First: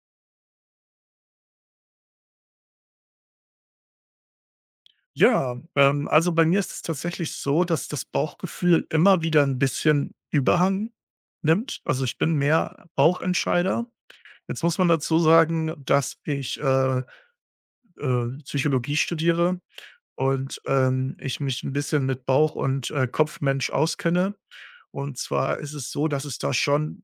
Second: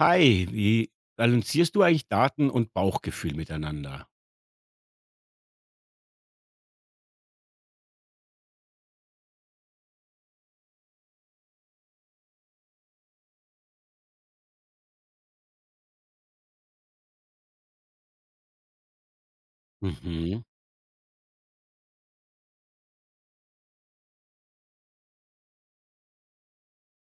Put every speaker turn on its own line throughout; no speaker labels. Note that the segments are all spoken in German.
Hi, wie balancierst du eigentlich Daten und Bauchgefühl miteinander?
Ja, also, bei mir ist es tatsächlich so, dass das Bauchgefühl immer wieder ein bisschen Überhang nimmt. Also, ich bin mehr Bauchentscheider. Jetzt muss man dazu sagen, dass ich Psychologie studiere
Mhm,
und, ich mich ein bisschen mit Bauch und, Kopfmensch auskenne. Und zwar ist es so, dass es da schon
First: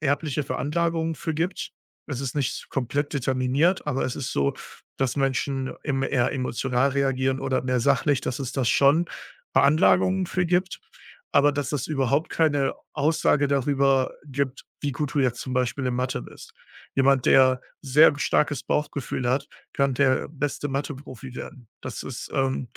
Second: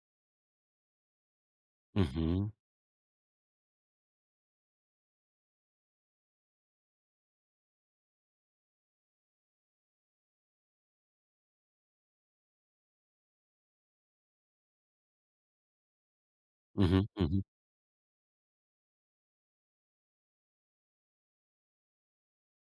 erbliche Veranlagung für gibt. Es ist
mhm,
nicht komplett determiniert, aber es ist so, dass Menschen im eher emotional reagieren oder mehr sachlich, dass es das schon Veranlagungen für gibt, aber dass das überhaupt keine Aussage darüber gibt, wie gut du jetzt zum Beispiel in Mathe bist.
mhm,
Jemand,
mhm.
der sehr starkes Bauchgefühl hat, kann der beste Mathe-Profi werden. Das ist,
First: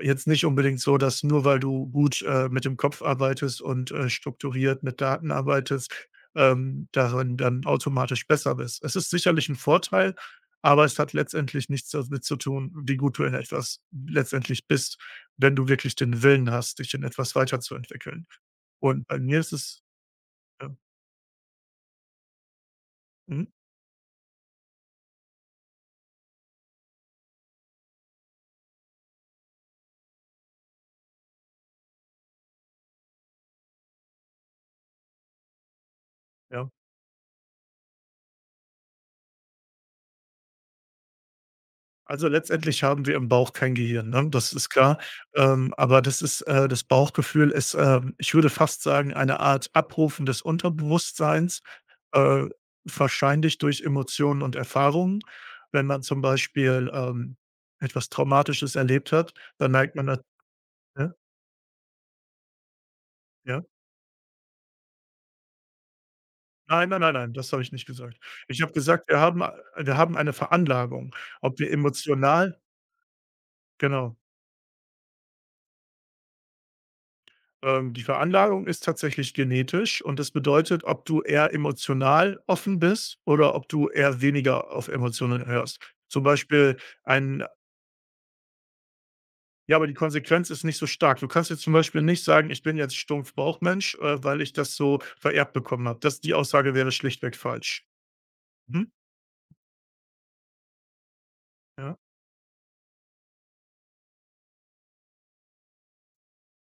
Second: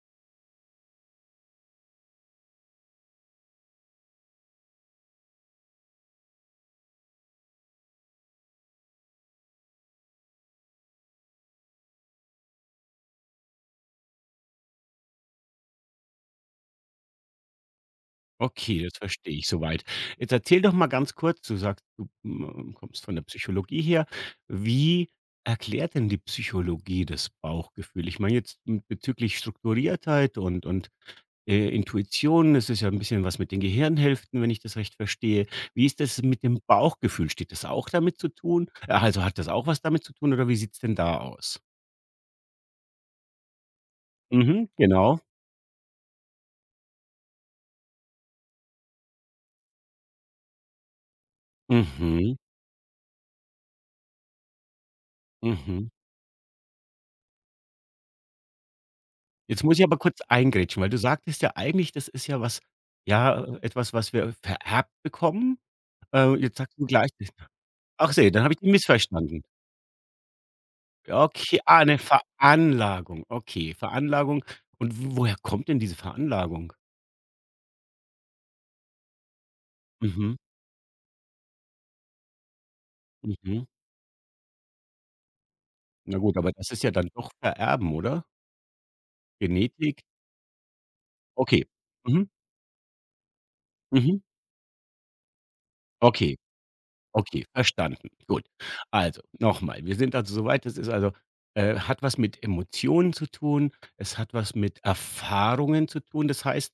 jetzt nicht unbedingt so, dass nur weil du gut, mit dem Kopf arbeitest und, strukturiert mit Daten arbeitest, darin dann automatisch besser bist. Es ist sicherlich ein Vorteil, aber es hat letztendlich nichts damit zu tun, wie gut du in etwas letztendlich bist, wenn du wirklich den Willen hast, dich in etwas weiterzuentwickeln.
Okay, das
Und bei
verstehe
mir
ich
ist es
soweit. Jetzt erzähl
ja,
doch mal ganz kurz, du sagst, du kommst von der
mhm,
Psychologie her. Wie erklärt denn die Psychologie das Bauchgefühl? Ich meine jetzt bezüglich Strukturiertheit und Intuition. Es ist ja ein bisschen was mit den Gehirnhälften, wenn ich das recht verstehe. Wie ist das mit dem
ja.
Bauchgefühl? Steht das auch damit zu tun? Also hat das auch was damit zu tun oder wie sieht es denn da aus?
Also, letztendlich haben wir im Bauch kein Gehirn, ne? Das ist
Mhm,
klar.
genau.
Aber das ist das Bauchgefühl ist, ich würde fast sagen, eine Art Abrufen des Unterbewusstseins,
Mhm,
äh, wahrscheinlich durch Emotionen und Erfahrungen. Wenn
mhm.
man zum Beispiel, etwas Traumatisches erlebt hat,
Jetzt
dann
muss ich
neigt
aber
man da,
kurz eingrätschen, weil du
ne?
sagtest ja eigentlich, das ist ja was, ja,
Ja?
etwas, was wir vererbt bekommen. Jetzt sagst du
Nein, nein,
gleich,
nein, nein, das habe ich nicht
ach
gesagt.
sehe, dann habe ich
Ich
dich
habe gesagt, wir haben
missverstanden.
wir haben eine Veranlagung.
Ja.
Ob
Okay,
wir
ah, 'ne
emotional
Veranlagung. Okay,
genau.
Veranlagung. Und w woher kommt denn diese Veranlagung?
Die Veranlagung ist tatsächlich genetisch und das
Mhm,
bedeutet, ob du eher emotional offen bist oder
mhm.
ob du eher weniger auf Emotionen hörst.
Na
Zum
gut, aber das
Beispiel
ist ja dann doch
ein
Vererben, oder?
ja, aber die
Genetik?
Konsequenz ist nicht so stark. Du kannst jetzt
Okay.
zum Beispiel nicht
Mhm,
sagen, ich bin jetzt stumpf Bauchmensch,
mhm.
weil ich das so vererbt bekommen habe. Das die
Okay.
Aussage wäre schlichtweg
Okay,
falsch.
verstanden. Gut.
Mhm.
Also, nochmal, wir sind also soweit. Das ist also
Ja,
hat was mit Emotionen zu tun, es hat was mit Erfahrungen zu tun. Das heißt,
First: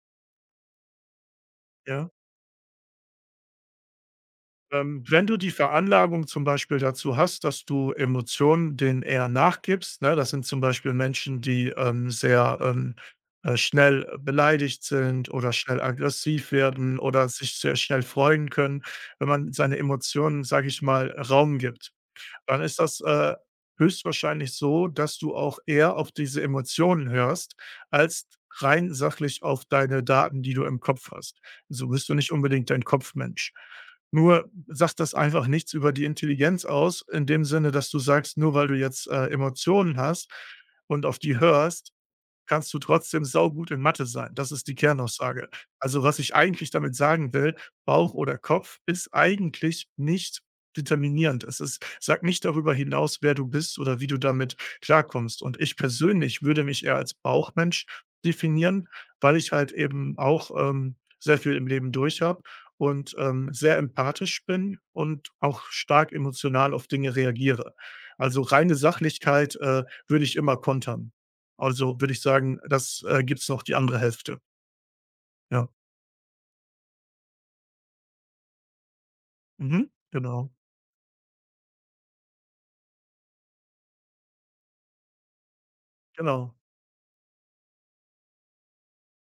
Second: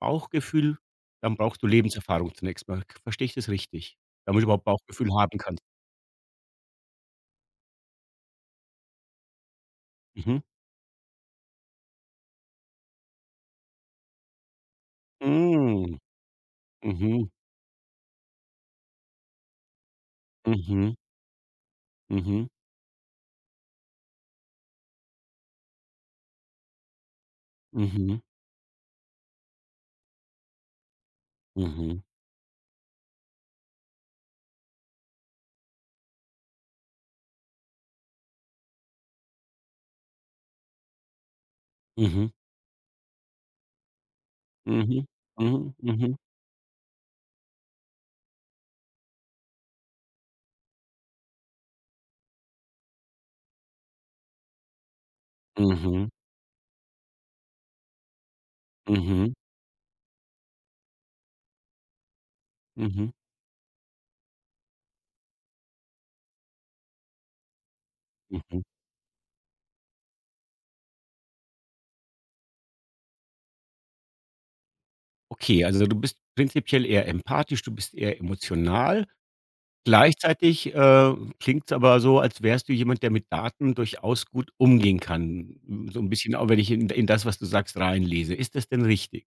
Bauchgefühl, dann brauchst du
ja.
Lebenserfahrung zunächst mal. Verstehe ich das richtig? Damit du überhaupt Bauchgefühl
Wenn du
haben
die
kannst.
Veranlagung zum Beispiel dazu hast, dass du Emotionen denen eher nachgibst, ne? Das
Mhm.
sind zum Beispiel Menschen, die, sehr, schnell beleidigt sind oder schnell
Hm.
aggressiv werden oder
Mhm.
sich sehr schnell freuen können, wenn man seine Emotionen, sage ich
Mhm.
mal, Raum gibt,
Mhm.
dann ist das, höchstwahrscheinlich so, dass du auch eher auf diese Emotionen hörst,
Mhm.
als rein sachlich auf deine Daten, die du im Kopf hast. So
Mhm.
bist du nicht unbedingt ein Kopfmensch. Nur sagt das einfach nichts über die Intelligenz aus, in dem Sinne, dass du sagst, nur weil du jetzt, Emotionen hast und auf die hörst,
Mhm.
kannst du trotzdem saugut in Mathe sein. Das ist die
Mhm.
Kernaussage.
Mhm.
Also,
Mhm.
was ich eigentlich damit sagen will, Bauch oder Kopf ist eigentlich nicht determinierend. Es ist sagt nicht darüber hinaus, wer du bist oder wie du damit klarkommst. Und ich
Mhm.
persönlich würde mich eher als Bauchmensch definieren,
Mhm.
weil ich halt eben auch, sehr viel im Leben durch habe
Mhm.
und, sehr empathisch bin und auch stark emotional auf Dinge reagiere. Also,
Mhm.
reine Sachlichkeit, würde ich immer kontern. Also, würde ich sagen, das, gibt's noch die andere Hälfte.
Okay,
Ja.
also du bist prinzipiell eher empathisch, du bist eher emotional.
Mhm. Genau,
Gleichzeitig klingt es aber so, als wärst du jemand, der mit Daten durchaus gut umgehen kann. Hm, so ein bisschen auch,
genau.
wenn ich in das, was du sagst, reinlese. Ist das denn richtig?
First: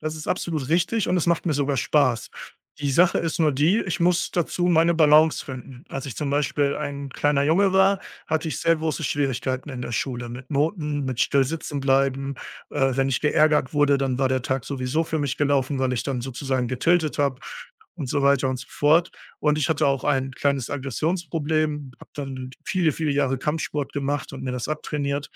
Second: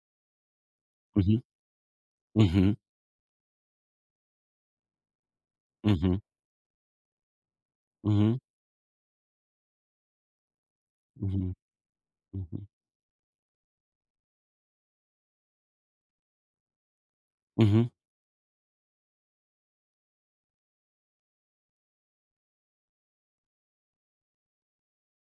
Das ist absolut richtig und es
Mhm.
macht mir sogar Spaß.
Mhm.
Die Sache ist nur die, ich muss dazu meine Balance finden. Als ich
Mhm.
zum Beispiel ein kleiner Junge war,
Mhm.
hatte ich sehr große Schwierigkeiten in der Schule mit Noten, mit
Mhm.
Stillsitzen bleiben.
Mhm.
Wenn ich geärgert wurde, dann war der Tag sowieso für mich gelaufen, weil ich dann sozusagen getiltet habe
Mhm.
und so weiter und so fort. Und ich hatte auch ein kleines Aggressionsproblem, habe dann viele, viele Jahre Kampfsport gemacht und mir das abtrainiert.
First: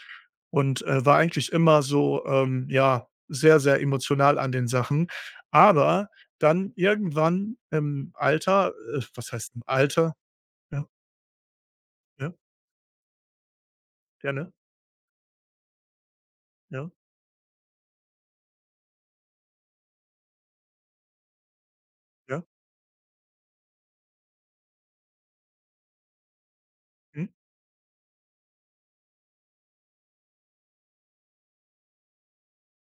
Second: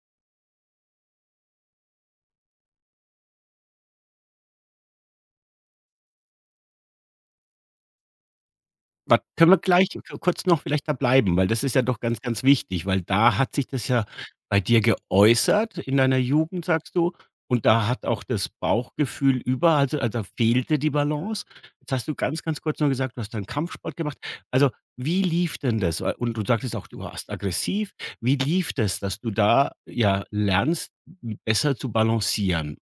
Und, war eigentlich immer so, ja, sehr, sehr emotional an den Sachen. Aber dann irgendwann im Alter
Wa
was
Können
heißt
wir
im
gleich
Alter?
kurz noch
Ja,
vielleicht da bleiben, weil das ist ja doch ganz,
ja,
ganz wichtig, weil da hat sich das ja
gerne,
bei dir geäußert in deiner Jugend,
ja,
sagst du, und da hat auch das Bauchgefühl über also, fehlte die Balance. Jetzt hast du ganz,
ja,
ganz kurz nur gesagt, du hast dann Kampfsport gemacht. Also, wie lief denn das? Und du sagtest auch, du
mhm.
warst aggressiv. Wie lief das, dass du da, ja, lernst, besser zu balancieren?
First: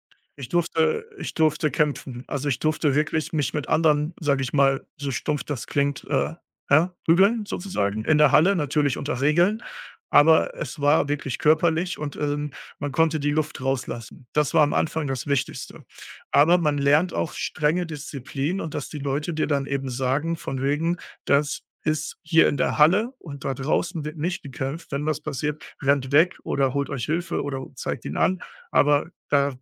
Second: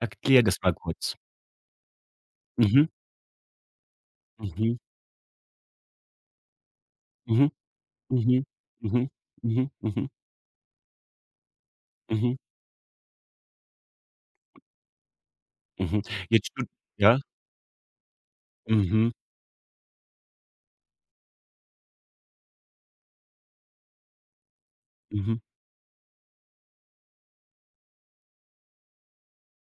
Erklär
Ich
das mal
durfte
kurz.
ich durfte kämpfen. Also, ich
Mhm.
durfte wirklich mich mit anderen, sage ich
Mhm.
mal, so stumpf das klingt, ja, prügeln
Mhm.
sozusagen in
Mhm.
der
Mhm.
Halle, natürlich
Mhm.
unter Regeln,
Mhm. Mhm.
aber es war wirklich körperlich und,
Mhm.
man konnte die Luft rauslassen. Das war am Anfang das Wichtigste.
Mhm. Jetzt
Aber
stud
man lernt
Ja?
auch strenge Disziplin und dass die
Mhm,
Leute dir dann eben sagen von wegen: „Das ist hier in der Halle und da draußen wird nicht gekämpft. Wenn was
mhm,
passiert, rennt weg oder holt euch Hilfe oder zeigt ihn an, aber da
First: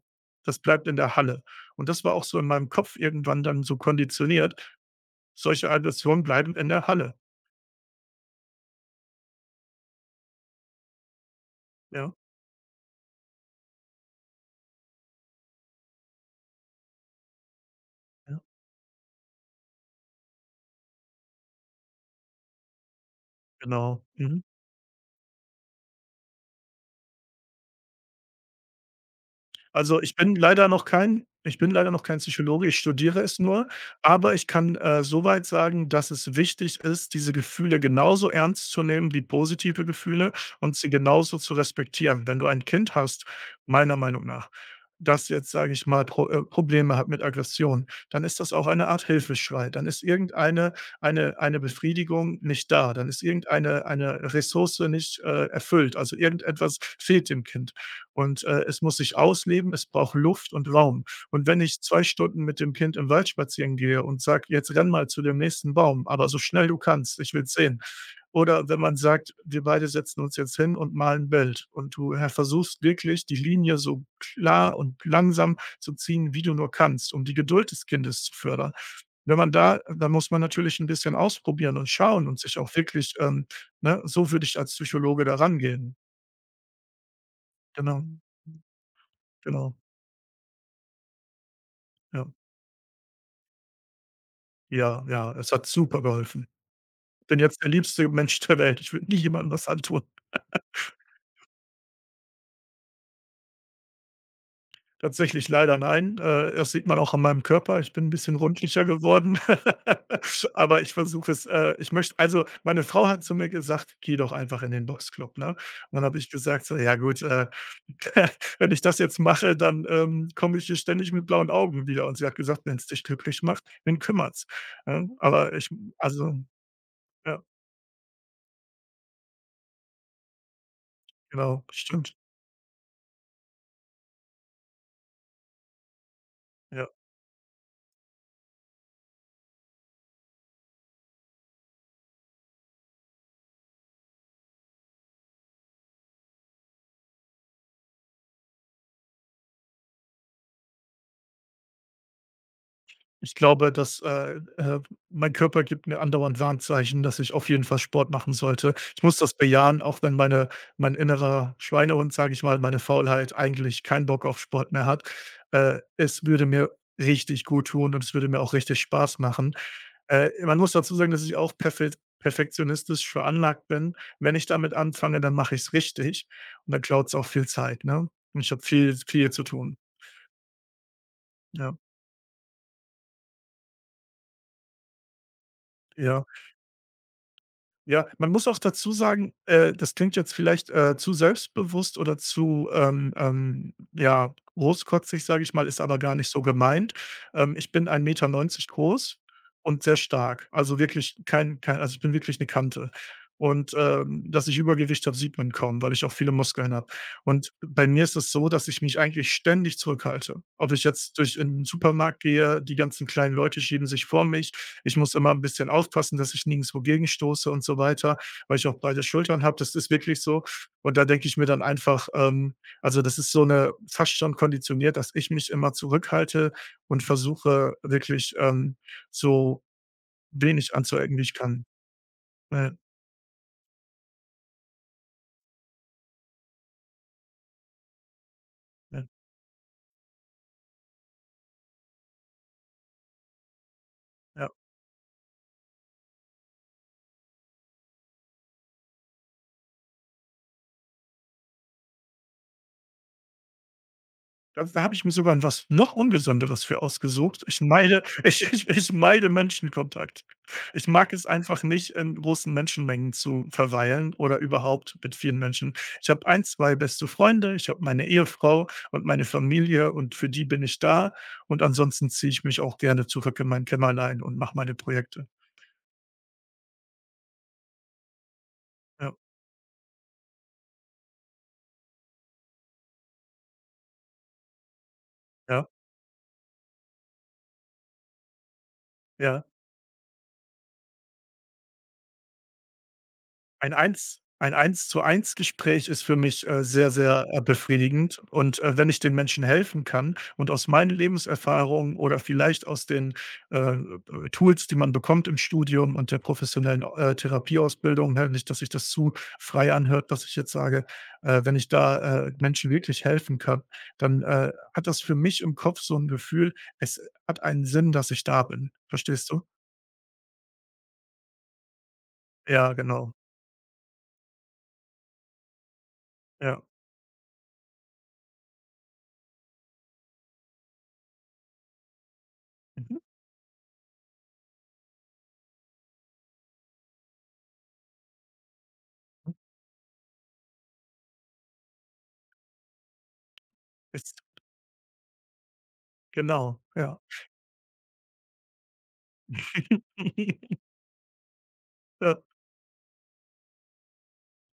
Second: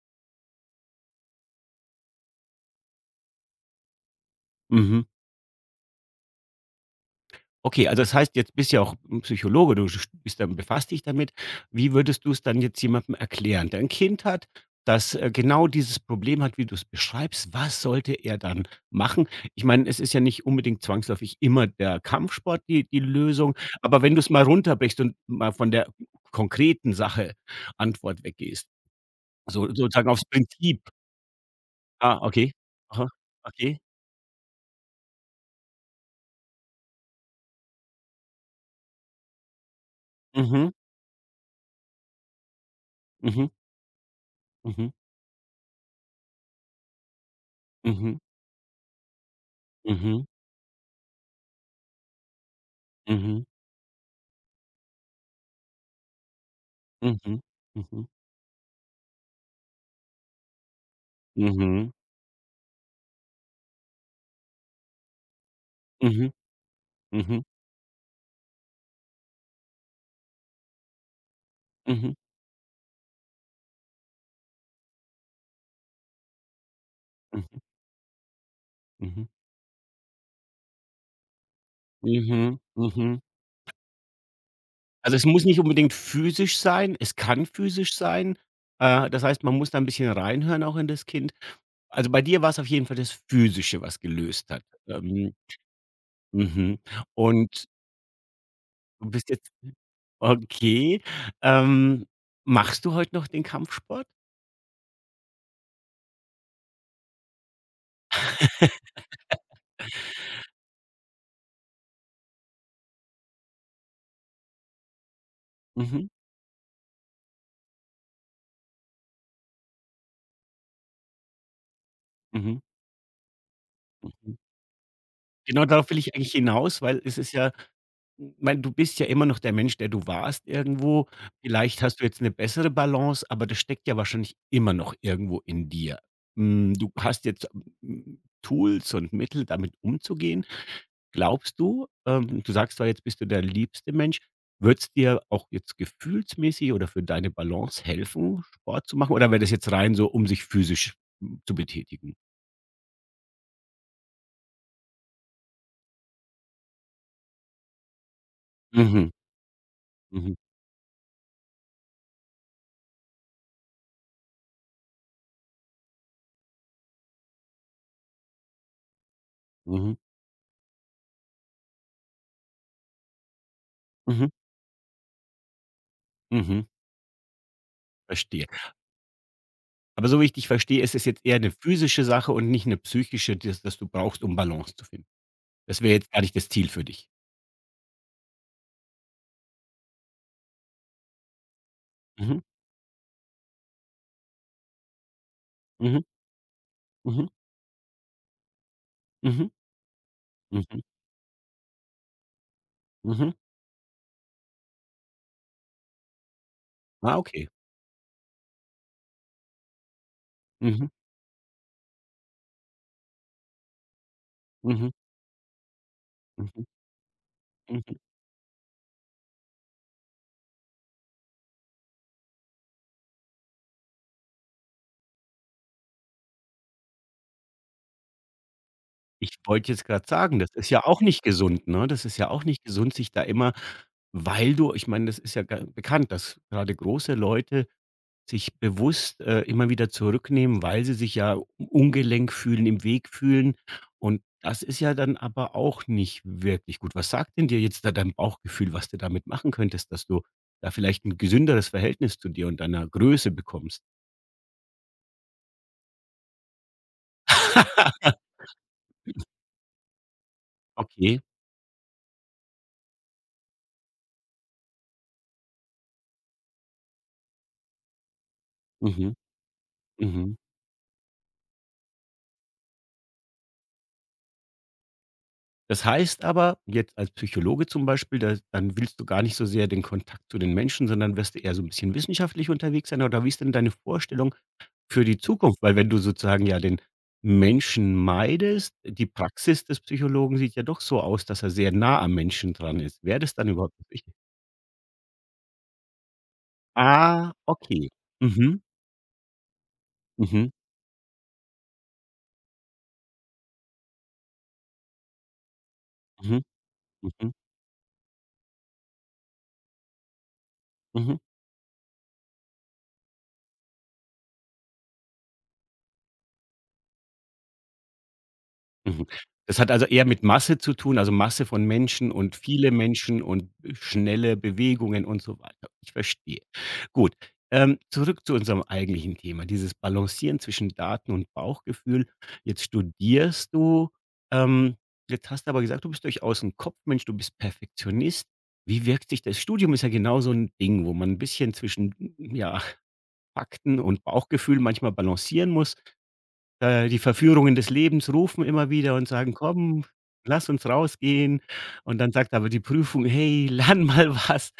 das bleibt in der Halle. Und das war auch so in meinem Kopf irgendwann dann so konditioniert.
mhm.
Solche Aggressionen bleiben in der Halle.
Okay, also das heißt, jetzt bist ja auch 'n Psychologe, du sch bist dann befasst dich damit. Wie
Ja,
würdest du's dann jetzt jemandem erklären, der 'n Kind hat, das genau dieses Problem hat, wie du's beschreibst? Was sollte
ja,
er dann machen? Ich meine, es ist ja nicht unbedingt zwangsläufig immer der Kampfsport die Lösung, aber
genau.
wenn du's
Mhm.
mal runterbrichst und mal von der konkreten Sache Antwort weggehst, so
Also,
sozusagen
ich
aufs
bin leider
Prinzip.
noch kein ich bin leider noch kein
Ah, okay.
Psychologe, ich
Aha,
studiere es nur,
okay.
aber ich kann, so sagen, dass es wichtig ist, diese Gefühle genauso ernst zu nehmen wie positive Gefühle
Mhm,
und sie genauso zu respektieren. Wenn du ein Kind hast,
mhm,
meiner Meinung nach,
mhm.
das jetzt, sage ich mal, Probleme hat mit Aggression,
Mhm,
dann ist das auch eine Art Hilfeschrei. Dann ist
mhm,
irgendeine eine Befriedigung nicht da. Dann ist
mhm,
irgendeine eine Ressource nicht, erfüllt. Also, irgendetwas fehlt
mhm,
dem Kind.
mhm,
Und, es muss sich ausleben, es braucht Luft und Raum. Und
mhm,
wenn ich
mhm,
2 Stunden mit dem Kind im Wald spazieren gehe und sage: „Jetzt renn mal zu dem nächsten Baum, aber
mhm,
so schnell du kannst, ich
mhm,
will sehen.“ Oder wenn man sagt: „Wir beide setzen uns jetzt hin und malen 'n Bild.“ Und
mhm,
du her versuchst wirklich, die Linie so klar und langsam zu ziehen, wie du nur kannst, um die
mhm,
Geduld des Kindes zu fördern. Wenn man da dann muss man natürlich ein bisschen ausprobieren und schauen und sich
mhm.
auch wirklich,
Mhm.
ne, so würde ich als
Also,
Psychologe
es
da
muss nicht unbedingt
rangehen.
physisch sein, es kann physisch
Genau,
sein. Das heißt, man muss
genau,
da ein bisschen reinhören auch in das Kind. Also, bei
ja.
dir war es auf jeden Fall das Physische, was gelöst hat.
Ja, ja,
Ähm,
es hat super geholfen.
mhm.
Bin jetzt
Und
der liebste Mensch der Welt. Ich würde
du
nie
bist
jemandem
jetzt
was antun.
okay. Ähm, machst du heute noch den Kampfsport?
Tatsächlich leider nein. Das sieht man auch an meinem Körper. Ich bin ein bisschen rundlicher geworden. Aber ich versuche es ich möchte also, meine Frau hat zu mir gesagt: „Geh doch einfach in den Boxclub“, ne? Und dann
Mhm,
habe ich gesagt so: „Ja gut, wenn ich das jetzt mache, dann, komme ich hier ständig mit blauen Augen wieder.“ Und sie hat
mhm,
gesagt: Wenn es dich glücklich macht, wen
mhm.
kümmert's?“ Ne? Aber
Genau
ich
darauf will ich eigentlich
also,
hinaus, weil es ist
ja,
ja. Mein, du bist ja immer noch der Mensch, der du warst irgendwo.
genau,
Vielleicht hast du
stimmt,
jetzt eine bessere Balance, aber das steckt ja wahrscheinlich immer noch irgendwo in dir. Hm,
ja.
du hast jetzt, Tools und Mittel, damit umzugehen. Glaubst du, du sagst zwar, jetzt bist du der liebste Mensch. Wird es dir auch jetzt gefühlsmäßig oder für deine Balance helfen, Sport zu machen? Oder wäre das jetzt rein so, um sich physisch zu betätigen?
Ich glaube, dass, mein Körper gibt mir andauernd Warnzeichen, dass ich auf jeden Fall Sport machen sollte. Ich
Mhm,
muss das bejahen, auch wenn
mhm,
meine mein innerer Schweinehund, sage ich mal, meine Faulheit eigentlich keinen Bock auf Sport mehr hat. Es würde mir richtig gut tun und es würde mir auch richtig Spaß machen.
mhm,
Man muss dazu sagen, dass ich auch perfektionistisch veranlagt bin.
mhm,
Wenn ich damit anfange, dann mache ich es richtig
mhm.
und dann klaut es auch viel Zeit, ne? Und
Verstehe.
ich habe viel zu tun.
Aber so wie ich dich verstehe, ist es jetzt eher eine
Ja,
physische Sache und nicht eine psychische, das du brauchst, um Balance zu finden. Das wäre jetzt gar
ja.
nicht das Ziel für dich.
Ja, man muss auch dazu sagen, das klingt jetzt vielleicht, zu selbstbewusst oder
Mhm,
zu, ja, großkotzig, sage ich mal, ist aber
mhm,
gar nicht so gemeint.
mhm,
Ich bin 1,90 m groß
mhm,
und sehr stark. Also
mhm,
wirklich kein also ich bin wirklich eine Kante.
mhm.
Und, dass ich Übergewicht habe, sieht man kaum, weil ich auch viele Muskeln habe.
Ah, okay.
Und bei mir ist es so, dass ich mich eigentlich ständig zurückhalte. Ob ich
Mhm,
jetzt durch in 'n Supermarkt gehe, die ganzen kleinen Leute schieben sich vor mich.
mhm,
Ich muss immer ein bisschen aufpassen, dass ich
mhm,
nirgendswo gegenstoße und so
mhm.
weiter, weil ich auch breite Schultern habe. Das ist wirklich so. Und da denke ich mir dann einfach, also, das ist so eine fast schon konditioniert, dass ich mich immer zurückhalte und versuche wirklich,
Ich
so
wollte jetzt gerade sagen, das ist
wenig
ja auch
anzuecken, wie
nicht
ich kann.
gesund, ne? Das ist ja auch nicht
Ja,
gesund, sich da immer weil du Ich meine, das ist ja ga bekannt, dass gerade große Leute sich
ja,
bewusst immer wieder zurücknehmen, weil sie sich ja ungelenk fühlen, im Weg fühlen. Und
ja.
das ist ja dann aber auch nicht wirklich gut. Was sagt denn dir jetzt da dein Bauchgefühl, was du damit machen könntest, dass du da vielleicht ein gesünderes Verhältnis zu dir und deiner Größe bekommst?
Da da habe ich mir sogar was noch Ungesonderes für ausgesucht. Ich meide ich meide Menschenkontakt. Ich mag
Okay.
es einfach nicht, in großen Menschenmengen zu verweilen oder überhaupt mit vielen Menschen. Ich habe ein, 2 beste Freunde, ich habe meine Ehefrau und
Mhm.
meine Familie und für
Mhm.
die bin ich da und ansonsten ziehe ich mich auch gerne zurück in mein Kämmerlein und mache meine Projekte.
Das heißt aber, jetzt als Psychologe zum Beispiel, da dann willst du
Ja,
gar nicht so sehr den Kontakt zu den Menschen, sondern wirst du eher so ein bisschen wissenschaftlich unterwegs sein, oder wie ist denn deine Vorstellung für die Zukunft,
ja,
weil wenn du sozusagen ja den Menschen meidest, die
ja.
Praxis des Psychologen sieht ja doch so aus, dass er sehr nah am Menschen dran ist. Wäre das dann
Ein
überhaupt noch wichtig?
Eins ein Eins-zu-eins-Gespräch ist für mich, sehr, sehr,
Ah, okay.
befriedigend und,
Mhm.
wenn ich den Menschen helfen kann
Mhm.
und aus meinen Lebenserfahrungen oder vielleicht aus den, Tools, die man bekommt im Studium und der
Mhm.
professionellen,
Mhm.
Therapieausbildung, ne, nicht, dass sich das zu frei anhört, dass ich jetzt sage.
Mhm.
Wenn ich da, Menschen wirklich helfen kann, dann, hat das für mich im Kopf so ein Gefühl, es hat einen Sinn, dass ich da bin.
Mhm.
Verstehst du?
Das hat also eher mit Masse zu tun, also Masse von Menschen und viele
Ja, genau.
Menschen und schnelle Bewegungen und so weiter. Ich verstehe.
Ja.
Gut, zurück zu unserem eigentlichen Thema, dieses Balancieren zwischen Daten und Bauchgefühl. Jetzt
Mhm.
studierst du, ähm, jetzt hast du aber gesagt, du bist durchaus ein Kopfmensch, du bist Perfektionist. Wie wirkt sich das Studium ist ja genau so ein Ding, wo man ein bisschen zwischen, ja, Fakten und
Ist
Bauchgefühl manchmal balancieren muss.
genau,
Äh,
ja.
die Verführungen des Lebens rufen immer wieder und sagen: „Komm, lass uns rausgehen.“ Und dann
Äh,
sagt aber die Prüfung: „Hey, lern mal was.“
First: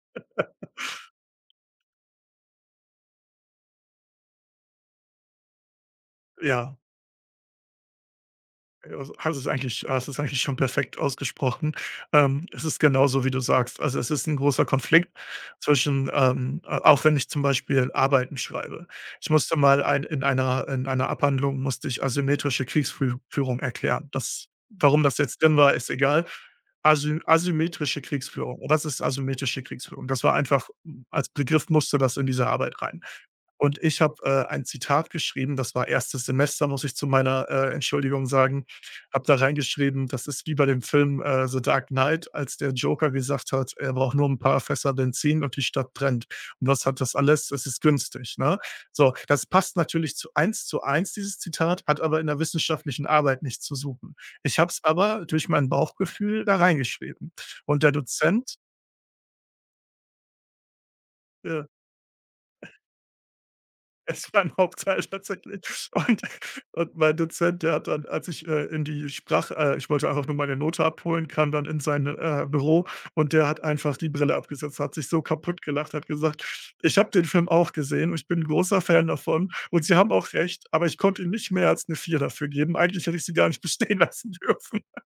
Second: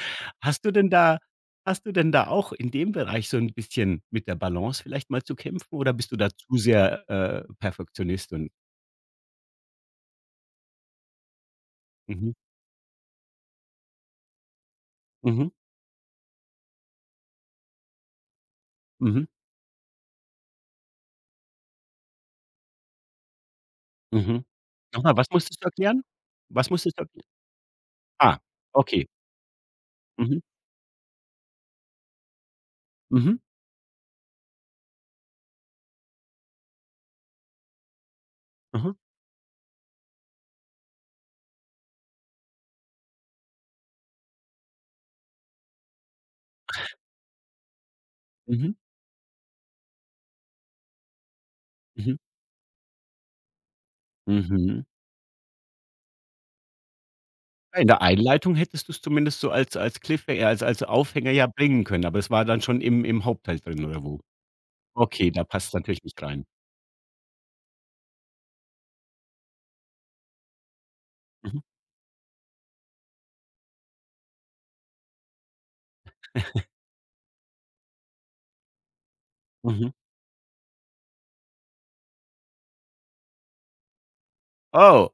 Hast du denn da hast du denn da auch in dem Bereich so 'n bisschen mit der Balance vielleicht mal zu kämpfen oder bist du da zu
ja,
sehr, Perfektionist und
also, hast es eigentlich schon perfekt ausgesprochen.
mhm,
Es ist genauso, wie du sagst. Also, es ist ein großer Konflikt
mhm,
zwischen, a auch wenn ich zum Beispiel Arbeiten schreibe.
mhm,
Ich musste mal ein in einer Abhandlung musste ich asymmetrische Kriegsführung erklären.
mhm.
Das warum
Noch
das
mal, was
jetzt drin
musstest du
war, ist
erklären?
egal.
Was musstest du erklären?
Asymmetrische
Ah,
Kriegsführung. Was ist
okay.
asymmetrische Kriegsführung? Das war
Mhm,
einfach hm, als Begriff musste das in diese Arbeit rein.
mhm,
Und ich habe, ein Zitat geschrieben, das war erstes Semester, muss ich zu meiner, Entschuldigung sagen.
aha,
Habe da reingeschrieben, das ist wie bei dem Film, The Dark Knight, als der Joker gesagt hat, er braucht nur ein paar Fässer Benzin und die Stadt brennt. Und was hat das alles? Es ist günstig, ne?
mhm,
So, das passt natürlich zu eins, dieses Zitat, hat
mhm,
aber in der wissenschaftlichen Arbeit nichts zu suchen. Ich habe es
mhm.
aber durch mein Bauchgefühl da reingeschrieben. Und
In
der
der Einleitung
Dozent,
hättest du es zumindest so als Cliffhanger, als Aufhänger ja
äh
bringen können, aber es war dann schon im Hauptteil drin oder wo?
es war ein Hauptteil
Okay, da passt's
tatsächlich.
natürlich nicht
Und
rein.
und mein Dozent, der hat dann, als ich, in die Sprach ich wollte einfach nur meine Note abholen, kam
Mhm,
dann in sein, Büro und der hat einfach die Brille abgesetzt, hat sich so kaputtgelacht, hat gesagt: „Ich habe den Film auch gesehen und ich bin 'n großer Fan davon und
mhm.
Sie haben auch recht, aber ich konnte ihm nicht mehr als eine vier dafür geben. Eigentlich hätte ich Sie gar nicht bestehen lassen dürfen.“
Oh,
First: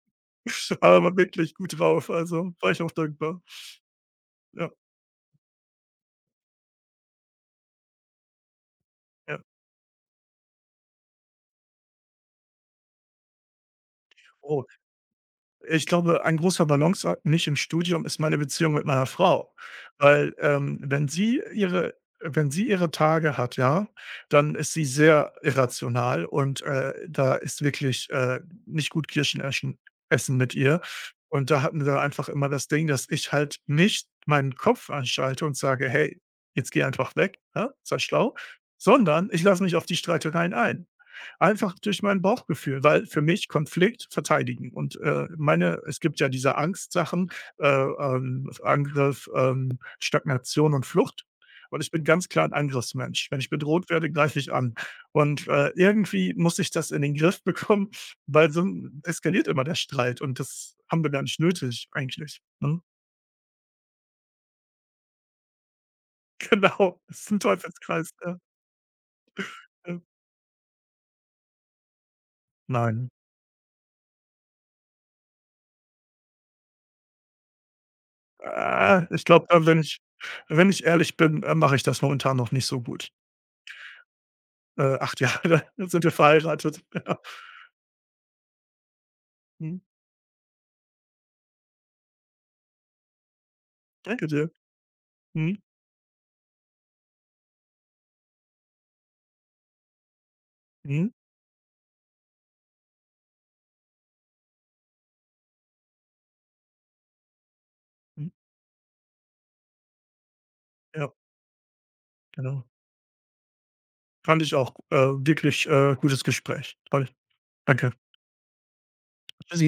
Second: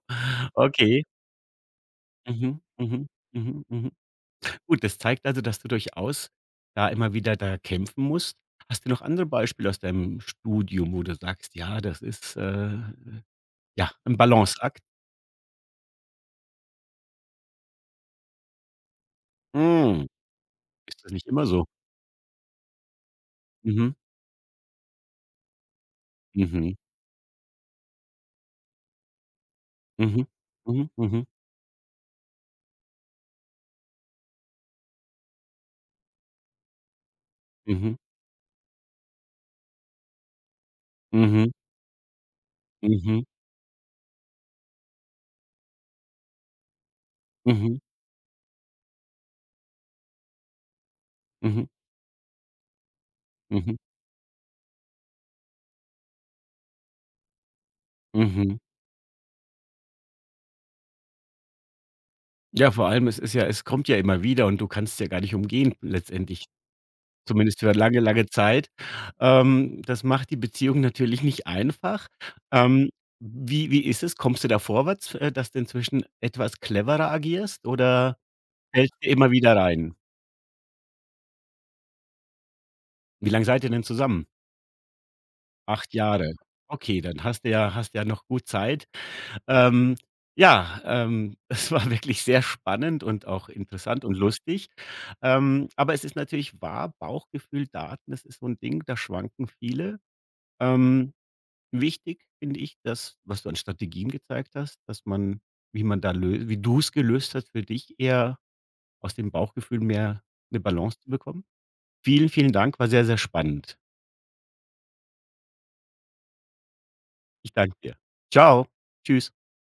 Aber
okay.
war wirklich gut drauf, also
Mhm,
war ich auch
mhm,
dankbar.
mhm, mhm.
Ja,
Gut, das zeigt also, dass du durchaus da immer wieder da kämpfen musst. Hast du noch andere
ja.
Beispiele aus deinem Studium, wo du sagst: „Ja, das ist, ja, 'n
Oh,
Balanceakt?“
ich glaube, ein großer Balanceakt nicht im Studium ist meine Beziehung mit meiner Frau,
Hm,
weil,
ist
wenn
das nicht
sie
immer so?
ihre wenn sie ihre Tage hat, ja,
Mhm,
dann ist sie sehr irrational und,
mhm,
da ist wirklich, nicht gut Kirschen
mhm,
essen mit ihr.
mhm, mhm,
Und da hatten wir einfach immer das Ding, dass ich halt nicht meinen Kopf anschalte und sage: „Hey, jetzt geh einfach weg, ne?
mhm,
Sei schlau“, sondern ich lasse mich auf die Streitereien ein.
mhm,
Einfach durch mein Bauchgefühl,
mhm,
weil für
mhm,
mich Konflikt verteidigen und, meine es gibt ja diese Angstsachen,
mhm.
Angriff, Stagnation und Flucht.
Mhm,
Und ich bin ganz klar ein Angriffsmensch. Wenn ich
mhm,
bedroht werde, greife ich an. Und, irgendwie muss ich das in den Griff bekommen, weil
mhm.
so eskaliert immer der Streit und das haben wir gar nicht nötig eigentlich,
Ja,
ne?
vor allem, es kommt ja immer wieder und du kannst's ja gar nicht umgehen letztendlich,
Genau, das ist 'n
zumindest für lange,
Teufelskreis,
lange
ja,
Zeit. Ähm,
ja.
das macht die Beziehung natürlich nicht einfach. Ähm,
Nein.
wie ist es? Kommst du da vorwärts, dass du inzwischen etwas cleverer agierst oder fällst
Ah,
du
ich
immer
glaube,
wieder
wenn
rein?
ich wenn ich ehrlich bin, mache ich das momentan noch nicht so gut.
Wie lange seid ihr denn zusammen?
8 Jahre
8
sind wir
Jahre.
verheiratet.
Okay,
Ja.
dann hast ja noch gut Zeit.
Mhm.
Ähm, ja, es war wirklich sehr spannend und auch interessant und
Danke dir.
lustig.
Mhm,
Aber es ist natürlich wahr, Bauchgefühl, Daten, das ist so ein Ding, da schwanken viele.
mhm,
Ähm, wichtig finde ich, dass was du an Strategien gezeigt hast, dass man wie man da löst, wie du es gelöst hast für dich,
mhm.
eher aus dem Bauchgefühl mehr eine Balance zu
Ja,
bekommen. Vielen, vielen
genau.
Dank, war sehr, sehr spannend.
Fand ich auch, wirklich, gutes Gespräch. Toll.
Ich danke
Danke.
dir. Ciao, Tschüss.
Tschüssi.